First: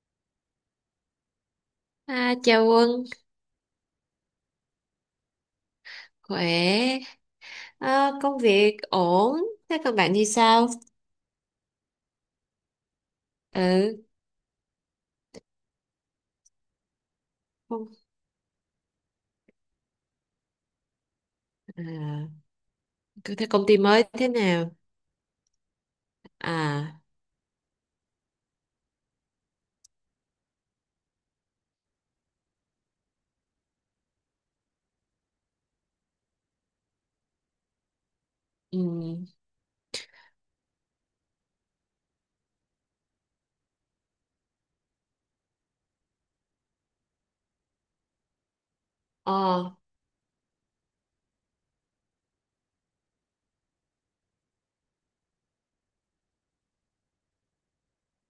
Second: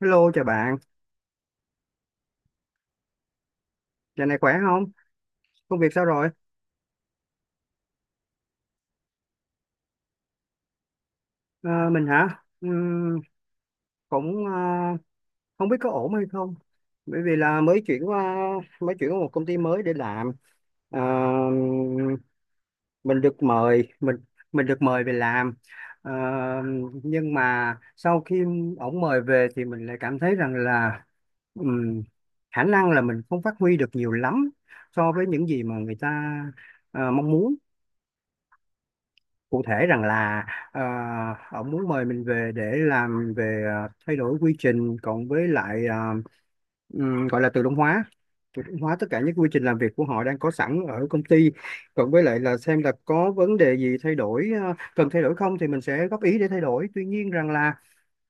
Hello chào bạn, À, chào Quân. giờ này khỏe không? Công việc sao rồi? Khỏe. À, công việc ổn. Thế còn bạn thì sao? Ờ, mình hả? Ừ, Cũng không biết có ổn hay không. Bởi vì là mới không. chuyển qua một công ty mới để làm. Ờ, À, mình cứ được thế công ty mời mới mình thế mình nào? được mời về làm. Ờ, À, nhưng mà sau khi ổng mời về thì mình lại cảm thấy rằng là ừm, khả năng là mình không phát huy được nhiều lắm so với những gì mà người ta mong muốn. um, Cụ thể rằng là ông muốn mời mình về để làm về thay đổi quy trình, cộng với lại gọi là tự động hóa, tất cả những quy trình làm việc của họ đang có sẵn ở công ty, cộng với lại là xem là có vấn đề gì thay đổi, cần thay đổi không thì mình sẽ góp ý để thay đổi. Tuy nhiên rằng là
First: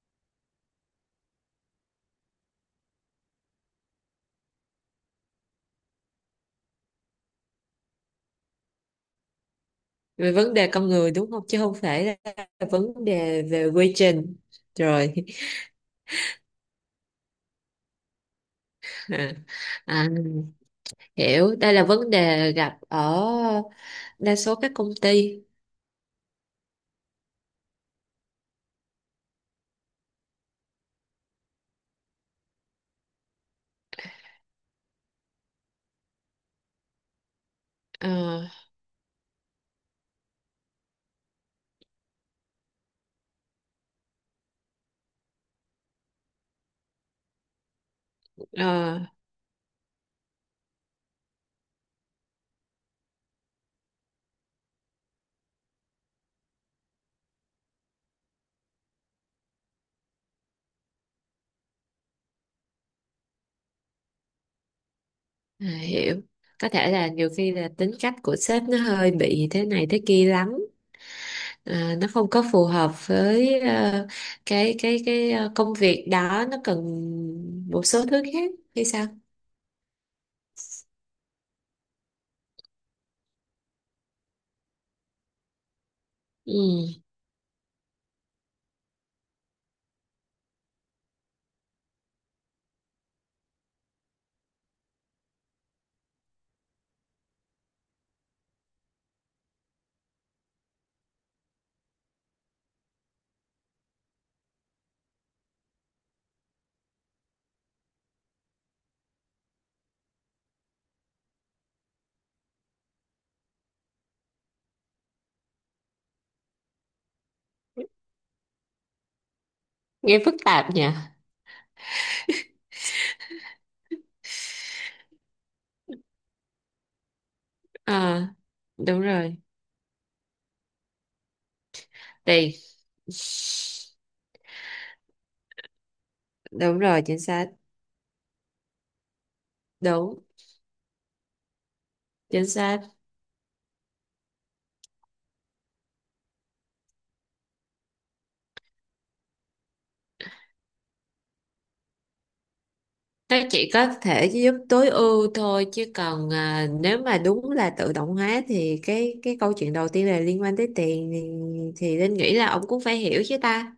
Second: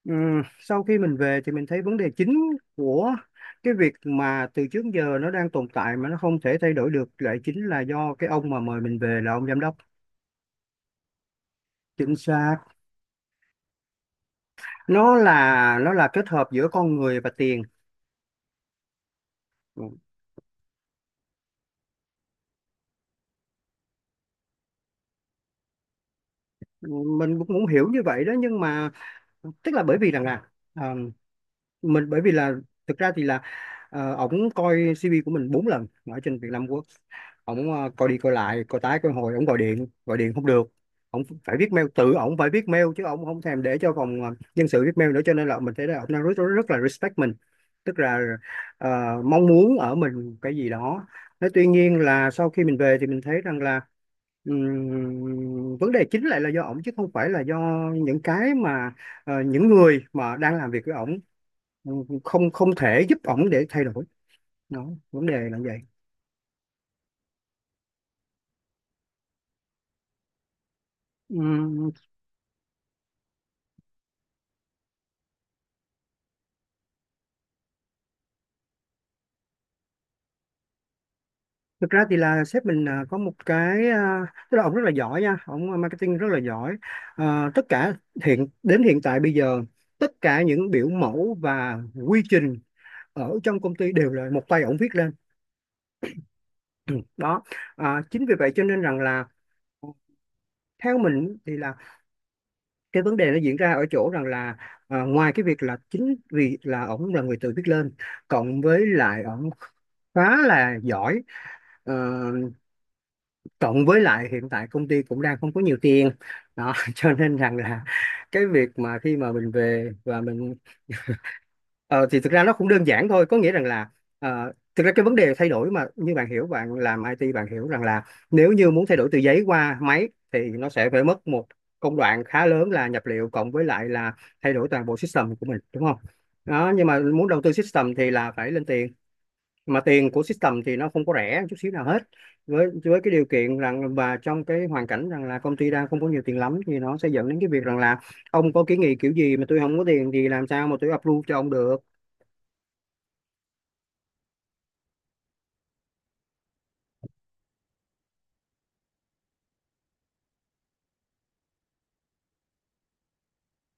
sau khi mình về thì mình thấy vấn đề chính của cái việc mà từ trước giờ nó đang tồn tại mà nó không thể thay đổi được lại chính là do cái ông mà mời mình về, là ông giám đốc. về vấn đề con người đúng không? Chứ không Chính phải xác, là vấn đề về quy trình. Rồi. nó là kết hợp giữa con người và tiền. Ừ. À, à, hiểu, đây là vấn đề gặp ở đa số các công ty. mình cũng cũng hiểu như vậy đó, nhưng mà tức là bởi vì rằng là ờ, mình bởi vì là, thực ra thì là ổng coi CV của mình 4 lần ở trên Vietnam Works. Ổng coi đi coi Ờ, lại coi tái coi hồi, ổng gọi điện không được, ổng phải viết mail, tự ổng phải viết mail, chứ ổng không thèm để cho phòng nhân sự viết mail nữa, cho nên là mình thấy là ổng đang rất, rất, rất là respect mình, tức là ờ, ờ, mong muốn ở mình cái gì đó. Thế tuy nhiên là sau khi mình về thì mình thấy rằng là vấn đề chính lại là do ổng, chứ không phải là do những cái mà những người mà đang làm việc với ổng không không thể giúp ổng để thay đổi. Đó, vấn đề là à, vậy. hiểu, có thể là nhiều khi là tính cách của sếp nó hơi bị thế này thế kia lắm. Ừm, À, nó không có phù hợp với cái công việc đó nó cần một số thứ khác hay sao? thực ra thì là sếp mình có một cái, tức là ổng rất là giỏi nha, ổng marketing rất là giỏi. Ừ, Tất cả hiện tại bây giờ, tất cả những biểu mẫu và quy trình ở trong công ty đều là một tay ổng viết lên. Đó, chính vì vậy cho nên rằng là theo mình thì là cái vấn đề nó diễn ra ở chỗ rằng là ngoài cái việc là chính vì là ổng là người tự viết lên, cộng với lại ổng khá là giỏi, ờ, cộng với lại hiện tại công ty cũng đang không có nhiều tiền đó, cho nên rằng là cái việc mà khi mà mình về nghe và phức mình, tạp nhỉ. Ờ, thì thực ra nó cũng đơn giản thôi, có nghĩa rằng là thực ra cái vấn đề thay đổi mà, như bạn hiểu, bạn làm IT bạn hiểu rằng là Ờ, nếu như muốn thay đúng đổi từ rồi. giấy qua máy thì nó sẽ phải mất một công đoạn khá Tiền. lớn là nhập liệu, cộng với lại là thay đổi toàn bộ system của mình, đúng không? Đó, Đúng nhưng mà rồi, chính muốn đầu xác. tư system thì là phải lên tiền, mà tiền Đúng, của system thì nó không có rẻ chút xíu nào hết. chính Với xác. với cái điều kiện rằng và trong cái hoàn cảnh rằng là công ty đang không có nhiều tiền lắm, thì nó sẽ dẫn đến cái việc rằng là ông có kiến nghị kiểu gì mà tôi không có tiền thì làm sao mà tôi approve cho ông được. Nó chỉ có thể giúp tối ưu thôi chứ còn nếu mà đúng là tự động hóa thì cái câu chuyện đầu tiên là liên quan tới tiền thì Linh nghĩ là ông cũng phải hiểu chứ ta.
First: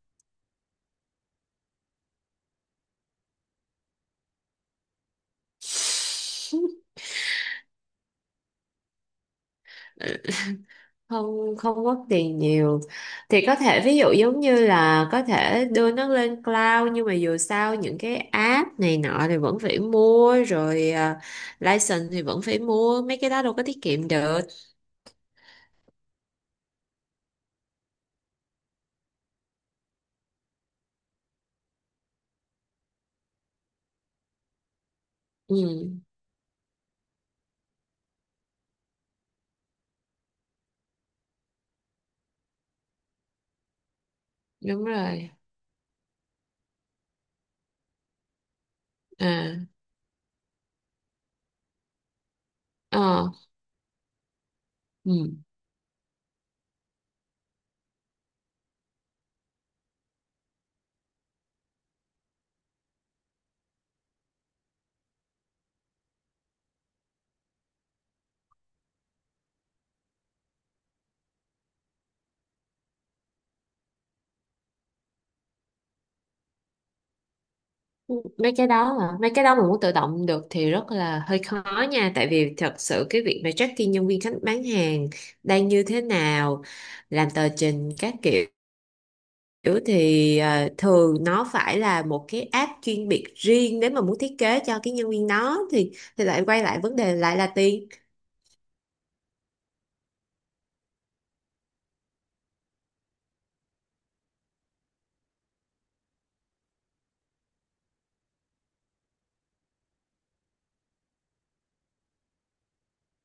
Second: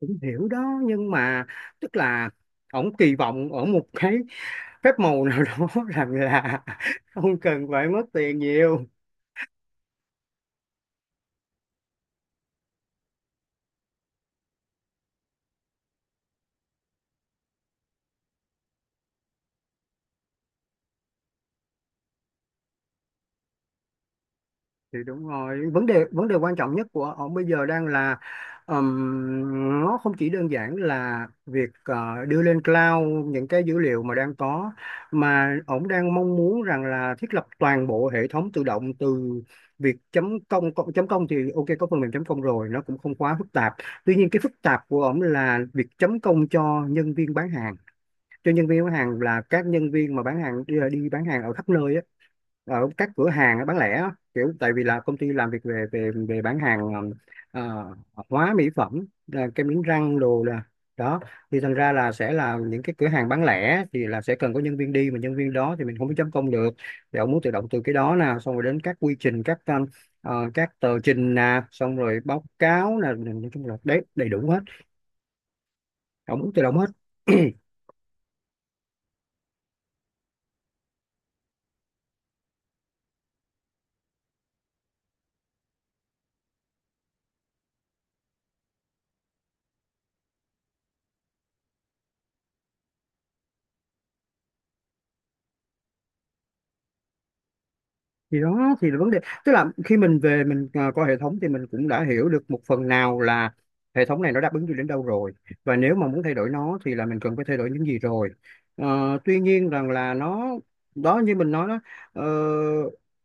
Cũng hiểu đó nhưng mà tức là ổng kỳ vọng ở một cái phép màu nào đó rằng là không cần phải mất tiền nhiều. Không không mất tiền nhiều thì có thể ví dụ giống như là có thể đưa nó lên cloud, nhưng mà dù sao những cái app này nọ thì vẫn phải mua rồi. License thì vẫn phải mua, mấy cái đó đâu có tiết kiệm được. Thì đúng rồi, vấn đề quan trọng nhất của ông bây giờ đang là nó không chỉ đơn giản là việc đưa lên cloud những cái dữ liệu mà đang có, mà ông Ừ, đang mong muốn rằng là thiết lập toàn bộ hệ thống tự động, từ việc chấm công công- chấm công thì ok, có phần mềm chấm công rồi, nó cũng không quá phức tạp. Tuy nhiên cái phức đúng tạp của ông rồi, là việc chấm công cho nhân viên bán hàng. Cho nhân viên bán hàng là các à, nhân viên mà bán hàng đi, đi bán hàng ở khắp nơi á, ở các ờ, cửa hàng bán lẻ á, kiểu tại vì là công ty ừ. làm việc về về về bán hàng, ờ, hóa mỹ phẩm, là kem đánh răng đồ, là đó. Thì thành ra là sẽ là những cái cửa hàng bán lẻ thì là sẽ cần có nhân viên đi, mà nhân viên đó thì mình không có chấm công được. Thì ông muốn tự động từ cái đó nè, xong rồi đến các quy trình, các các tờ trình nè, xong rồi báo cáo nè, nói chung là đấy, đầy đủ hết, ông muốn tự động hết. Mấy cái đó mà muốn tự động được thì rất là hơi khó nha, tại vì thật sự cái việc mà tracking nhân viên khách bán hàng đang như thế nào, làm tờ trình các kiểu kiểu thì thường nó phải là một cái app chuyên biệt riêng. Nếu mà muốn thiết kế cho cái nhân viên đó thì lại quay lại vấn đề lại là tiền. Thì đó thì là vấn đề. Tức là khi mình về mình coi hệ thống thì mình cũng đã hiểu được một phần nào là hệ thống này nó đáp ứng được đến đâu rồi, và nếu mà muốn thay đổi nó thì là mình cần phải thay đổi những gì rồi. Tuy nhiên rằng là nó, đó như mình nói đó, ờ,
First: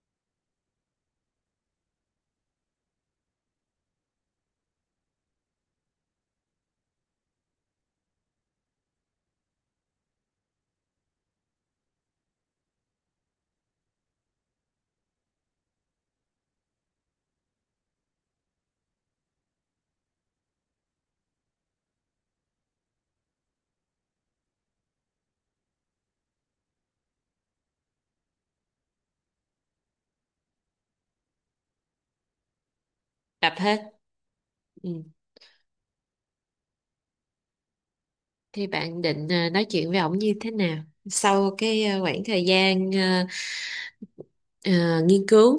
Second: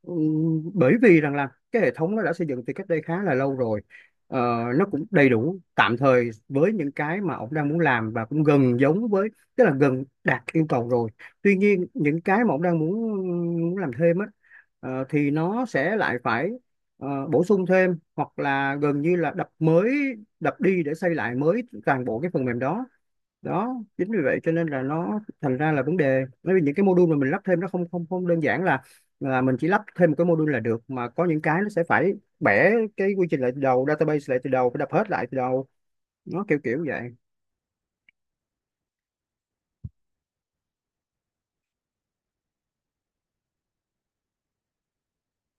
bởi vì rằng là cái hệ thống nó đã xây dựng từ cách đây khá là lâu rồi. Ờ, nó cũng đầy đủ tạm thời với những cái mà ông đang muốn làm và cũng gần giống với, tức là gần đạt yêu cầu rồi. Tuy nhiên những cái mà ông đang muốn muốn làm thêm á, thì nó sẽ lại phải bổ sung thêm, hoặc là gần như là đập mới, đập đi để xây lại mới toàn bộ cái phần mềm đó. Đó, chính vì vậy cho nên là nó thành ra là vấn đề, bởi vì những cái module mà mình lắp thêm, nó không không không đơn giản là mình chỉ lắp thêm một cái module là được, mà có những cái nó sẽ phải bẻ cái quy trình lại Đập từ hết. đầu, database lại từ đầu, phải đập Ừ. hết lại từ đầu. Nó kiểu kiểu vậy. Thì bạn định nói chuyện với ổng như thế nào sau cái khoảng thời gian nghiên cứu,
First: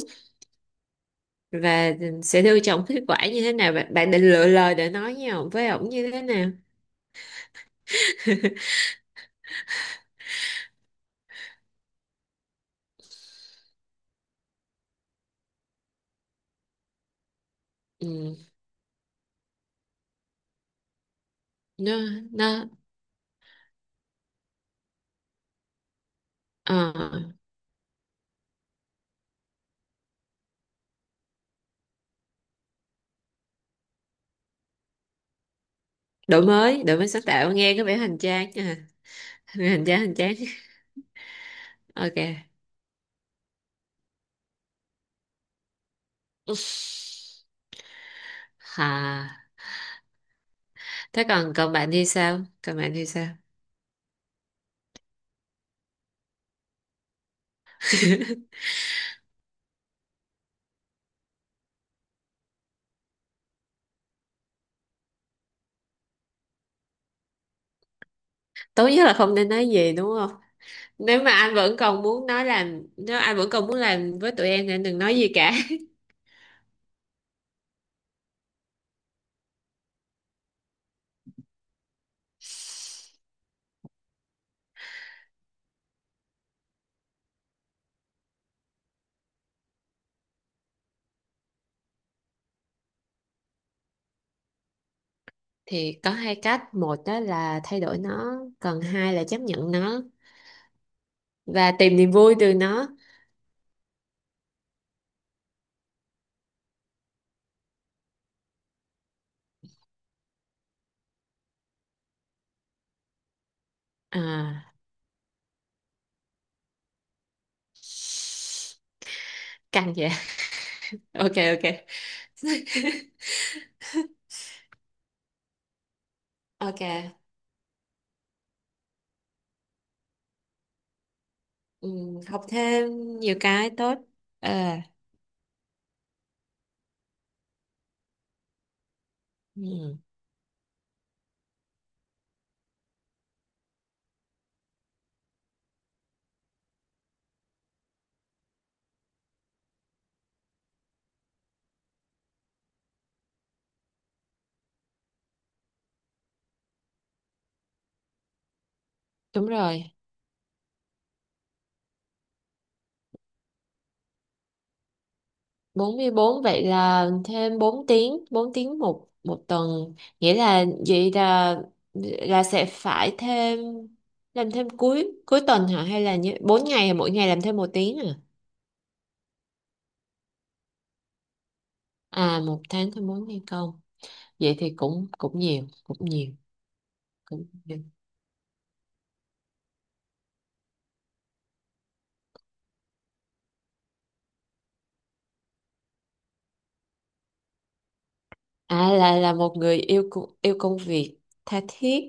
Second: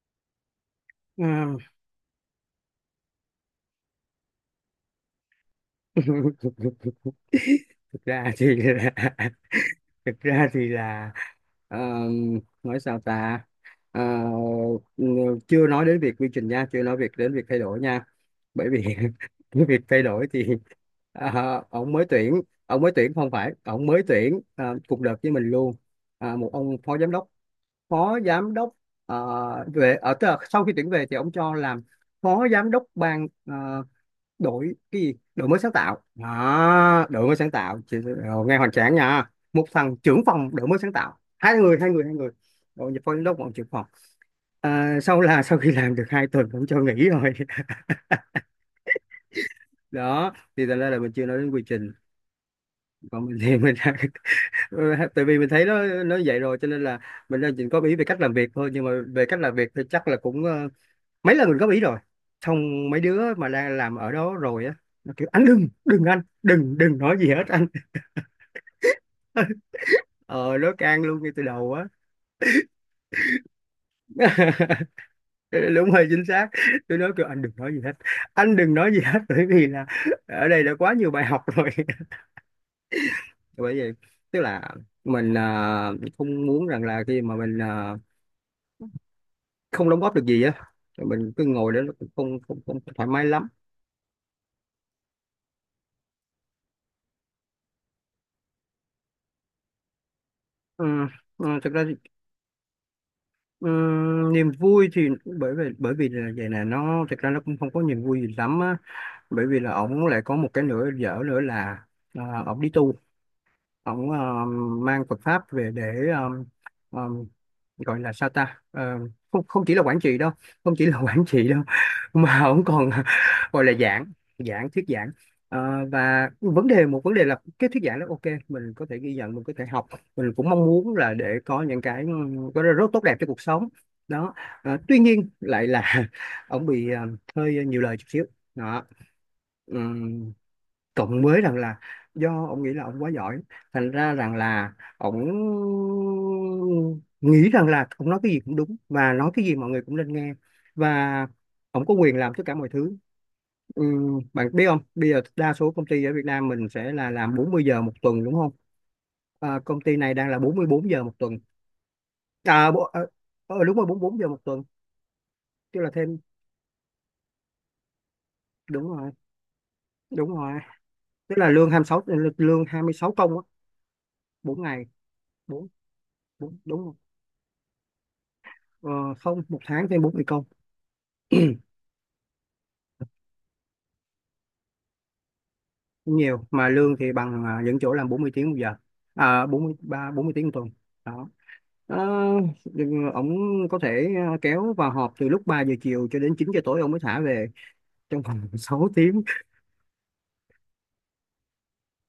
Ừ. và sẽ đưa cho ổng kết quả như thế nào? Bạn định lựa lời để nói với ổng như thế nào? thực ra thì thực ra thì là ờ, nói sao ta. Ờ, chưa nói đến việc quy trình nha, chưa nói việc đến việc thay đổi nha, Ừ. bởi vì cái việc thay đổi thì ờ, ông nó mới tuyển nó ông mới tuyển không phải, ông mới tuyển cùng đợt với mình luôn. Một ông ờ, phó giám đốc, phó giám đốc về ở, tức là sau khi tuyển về thì ông cho làm phó giám đốc ban đổi cái gì đổi mới sáng tạo đổi mới đổi đó, mới sáng đổi mới sáng tạo nghe tạo có Chị, vẻ hoành rồi, tráng nghe hoành nha. tráng nha, một Hoành thằng tráng hoành trưởng tráng. phòng đổi mới sáng tạo, hai Ok. người, rồi nhập phó giám đốc bọn trưởng phòng. Sau khi làm được 2 tuần Ừm, cũng cho nghỉ rồi. Hà, Đó thì thành ra là mình thế chưa nói đến còn quy còn bạn trình. thì sao? Còn bạn thì Còn sao? mình thì mình đã, tại vì mình thấy nó vậy rồi, cho nên là mình đang chỉ góp ý về cách làm việc thôi, nhưng mà về cách làm việc thì chắc là cũng mấy lần mình góp ý rồi, xong mấy đứa mà đang làm ở đó rồi á, nó kiểu, anh đừng đừng nói gì hết anh. Tốt nhất là không nên nói gì, đúng không? Ờ nói can luôn ngay từ đầu á. Nếu anh vẫn còn muốn làm với tụi em thì anh đừng nói gì cả. Đúng, hơi chính xác. Tôi nói kêu anh đừng nói gì hết, anh đừng nói gì hết bởi vì là ở đây đã quá nhiều bài học rồi. Bởi vậy tức là mình không muốn rằng là khi mà mình không đóng góp được gì á rồi mình cứ ngồi đó, nó cũng không không không thoải mái lắm. Thì có hai cách, một đó là thay đổi nó, còn hai là chấp nhận nó Ừ, ừ, và thực ra thì, tìm niềm vui từ nó. ừ, niềm vui thì bởi vì là vậy nè, nó thực ra nó cũng không có niềm vui gì lắm á. Bởi vì là ổng lại có một cái nữa dở nữa là ổng đi tu. Ông À, mang Phật pháp về để um, gọi là sao ta. Không không chỉ là căng quản vậy. trị đâu, không chỉ là quản Ok, trị đâu, ok. mà ông còn gọi là giảng, thuyết giảng. Ờ, và vấn Ok. đề một vấn đề là cái thuyết giảng đó, ok mình có thể ghi nhận, mình có thể học, mình cũng mong muốn là để có những cái Học có rất thêm tốt đẹp cho nhiều cuộc sống cái tốt. đó. Ờ. Tuy nhiên lại là ông bị hơi nhiều lời chút xíu đó. Ừ, Ừ, cộng với rằng là do ông nghĩ là ông quá giỏi, thành ra rằng là ông nghĩ rằng là ông nói cái gì cũng đúng và nói cái gì mọi người cũng nên nghe, và ông có quyền làm tất cả mọi thứ. Bạn biết không, bây giờ đa số công ty ở Việt Nam mình sẽ là làm 40 giờ một tuần đúng không? đúng Công rồi. ty này đang là 44 giờ một tuần, bộ, đúng rồi, 44 giờ một tuần, tức là bốn mươi thêm. bốn vậy là thêm 4 tiếng, 4 tiếng Đúng một rồi, một tuần? Nghĩa đúng rồi, là vậy tức là là lương 26 là lương sẽ 26 phải công á, thêm, làm 4 thêm ngày, cuối cuối tuần bốn, hả, hay là như bốn, 4 đúng rồi. ngày mỗi ngày làm thêm 1 tiếng à? Ờ, không, một tháng thêm 40 công, À, 1 tháng thêm 4 ngày công, vậy thì cũng cũng nhiều, cũng không nhiều, nhiều. Mà lương thì bằng cũng những nhiều. chỗ làm 40 tiếng một giờ. À, 40 tiếng một tuần. Đó. Ờ, nhưng ông có thể kéo vào họp từ lúc 3 giờ chiều cho đến 9 giờ tối ông mới thả về, trong vòng 6 À, tiếng. là một người yêu yêu công việc tha thiết.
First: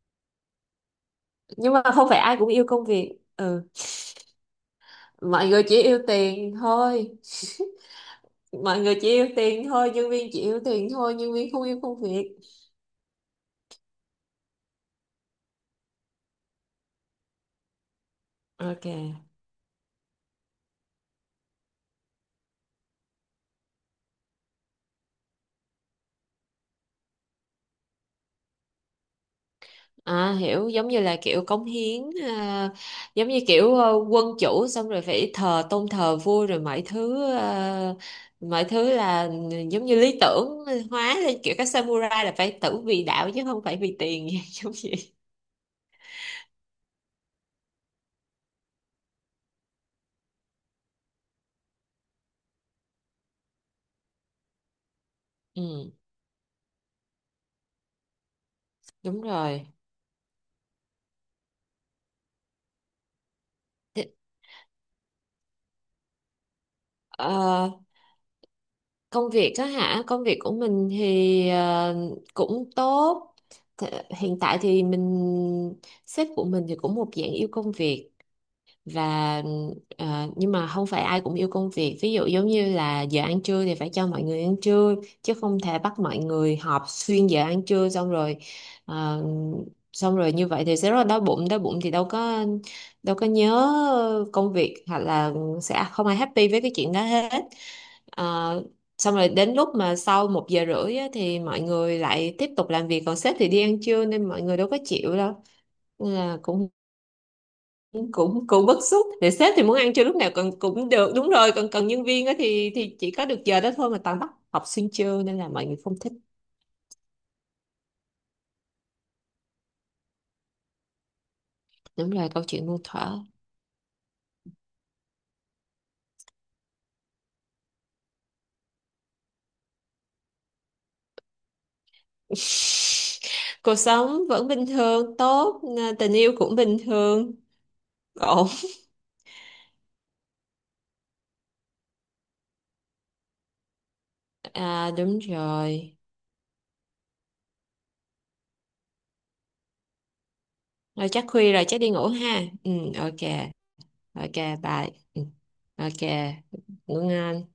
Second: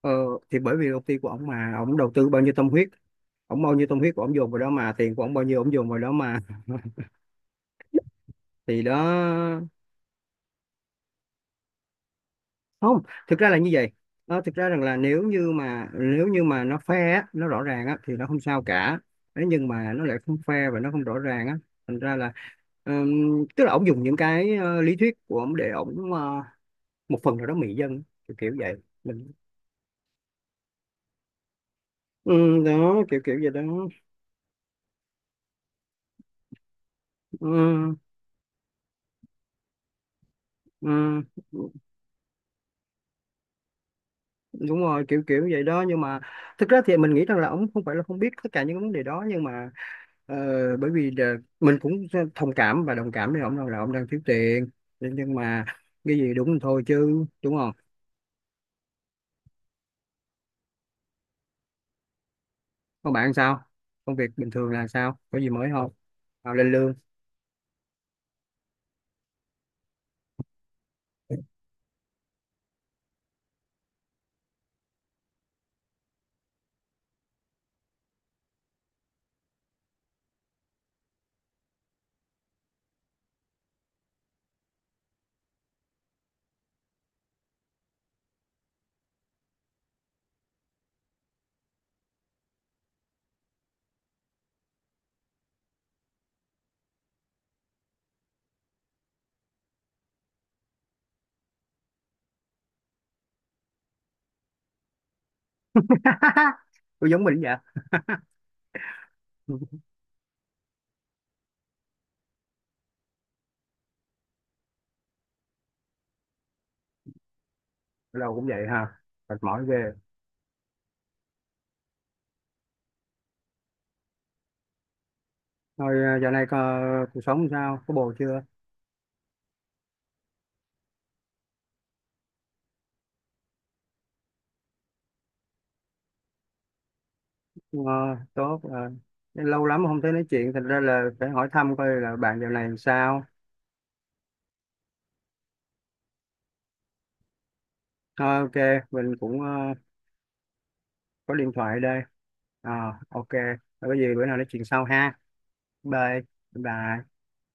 Ờ, thì bởi vì công ty của ông mà, Nhưng mà ông không đầu phải tư ai bao cũng nhiêu yêu tâm công huyết, việc. Ừ, ông bao nhiêu tâm huyết của ông dồn vào đó mà, tiền của ông bao mọi nhiêu người ông chỉ dồn vào yêu đó mà. tiền thôi, mọi Thì người chỉ yêu tiền đó. thôi, nhân viên chỉ yêu tiền thôi, nhân viên không yêu công việc. Không, thực ra là như vậy. Thực ra rằng là nếu như mà nó fair á, nó rõ ràng á, thì nó không sao Ok. cả. Thế nhưng mà nó lại không fair và nó không rõ ràng á, thành ra là tức là ổng dùng những cái lý thuyết của ổng để ổng một phần nào đó mị dân, kiểu, kiểu vậy. Mình, À, hiểu, giống như là kiểu cống hiến ừ, à, đó kiểu giống kiểu như vậy đó. kiểu quân chủ, xong rồi phải tôn thờ vua rồi mọi thứ, Ừ, là giống như lý tưởng ừ, hóa lên, kiểu các samurai là phải tử vì đạo chứ không phải vì tiền. Giống đúng rồi, vậy. kiểu kiểu vậy đó, nhưng mà thực ra thì mình nghĩ rằng là ổng không phải là không biết tất cả những cái vấn đề đó, nhưng mà Ờ, bởi vì là mình cũng thông cảm và đồng cảm với ông, đâu là ông đang thiếu tiền, nhưng mà Ừ, cái gì đúng thì thôi chứ, đúng không? đúng rồi. Còn bạn sao, Thế- công việc bình thường, là sao có gì mới không, nào lên lương. ờ, công việc á hả, công việc của mình thì cũng tốt. Hiện tại thì mình, sếp của mình thì cũng một dạng yêu công việc. Và nhưng mà không phải ai cũng yêu công việc, ví dụ giống như là giờ ăn trưa thì phải cho mọi người ăn trưa, chứ không thể bắt mọi người họp xuyên giờ ăn trưa, xong rồi ờ, xong rồi như vậy thì sẽ rất là đói bụng. Đói bụng thì đâu có nhớ công việc, hoặc là sẽ không ai happy với cái chuyện đó hết. Ờ, xong rồi đến lúc mà sau 1 giờ rưỡi á, thì mọi người lại tiếp tục làm việc còn sếp thì đi ăn trưa, nên mọi người đâu có chịu đâu. Nên là cũng Tôi giống mình vậy. cũng cũng bức xúc để sếp thì muốn ăn trưa lúc nào còn cũng được, đúng rồi, còn cần nhân viên á thì chỉ có được giờ đó thôi mà toàn bắt học sinh trưa, nên là mọi người không thích. Ở đâu cũng vậy ha, mệt mỏi ghê. Đúng rồi, câu chuyện muôn thuở. Thôi, dạo này có, cuộc sống sao, có bồ chưa. Cuộc sống vẫn bình thường tốt, à, tình yêu cũng bình thường, Ờ, ổn. tốt ờ. Lâu lắm không thấy nói chuyện, thành ra là phải hỏi thăm coi là bạn dạo này sao. À, đúng rồi. Ờ, ok, mình cũng Rồi chắc có điện khuya rồi, chắc thoại đi đây, ngủ ha. Ừ, ok. ok. Rồi, có gì bữa Ok, nào nói chuyện sau bye. ha. Ừ, ok. Bye, Ngủ bye. ngon.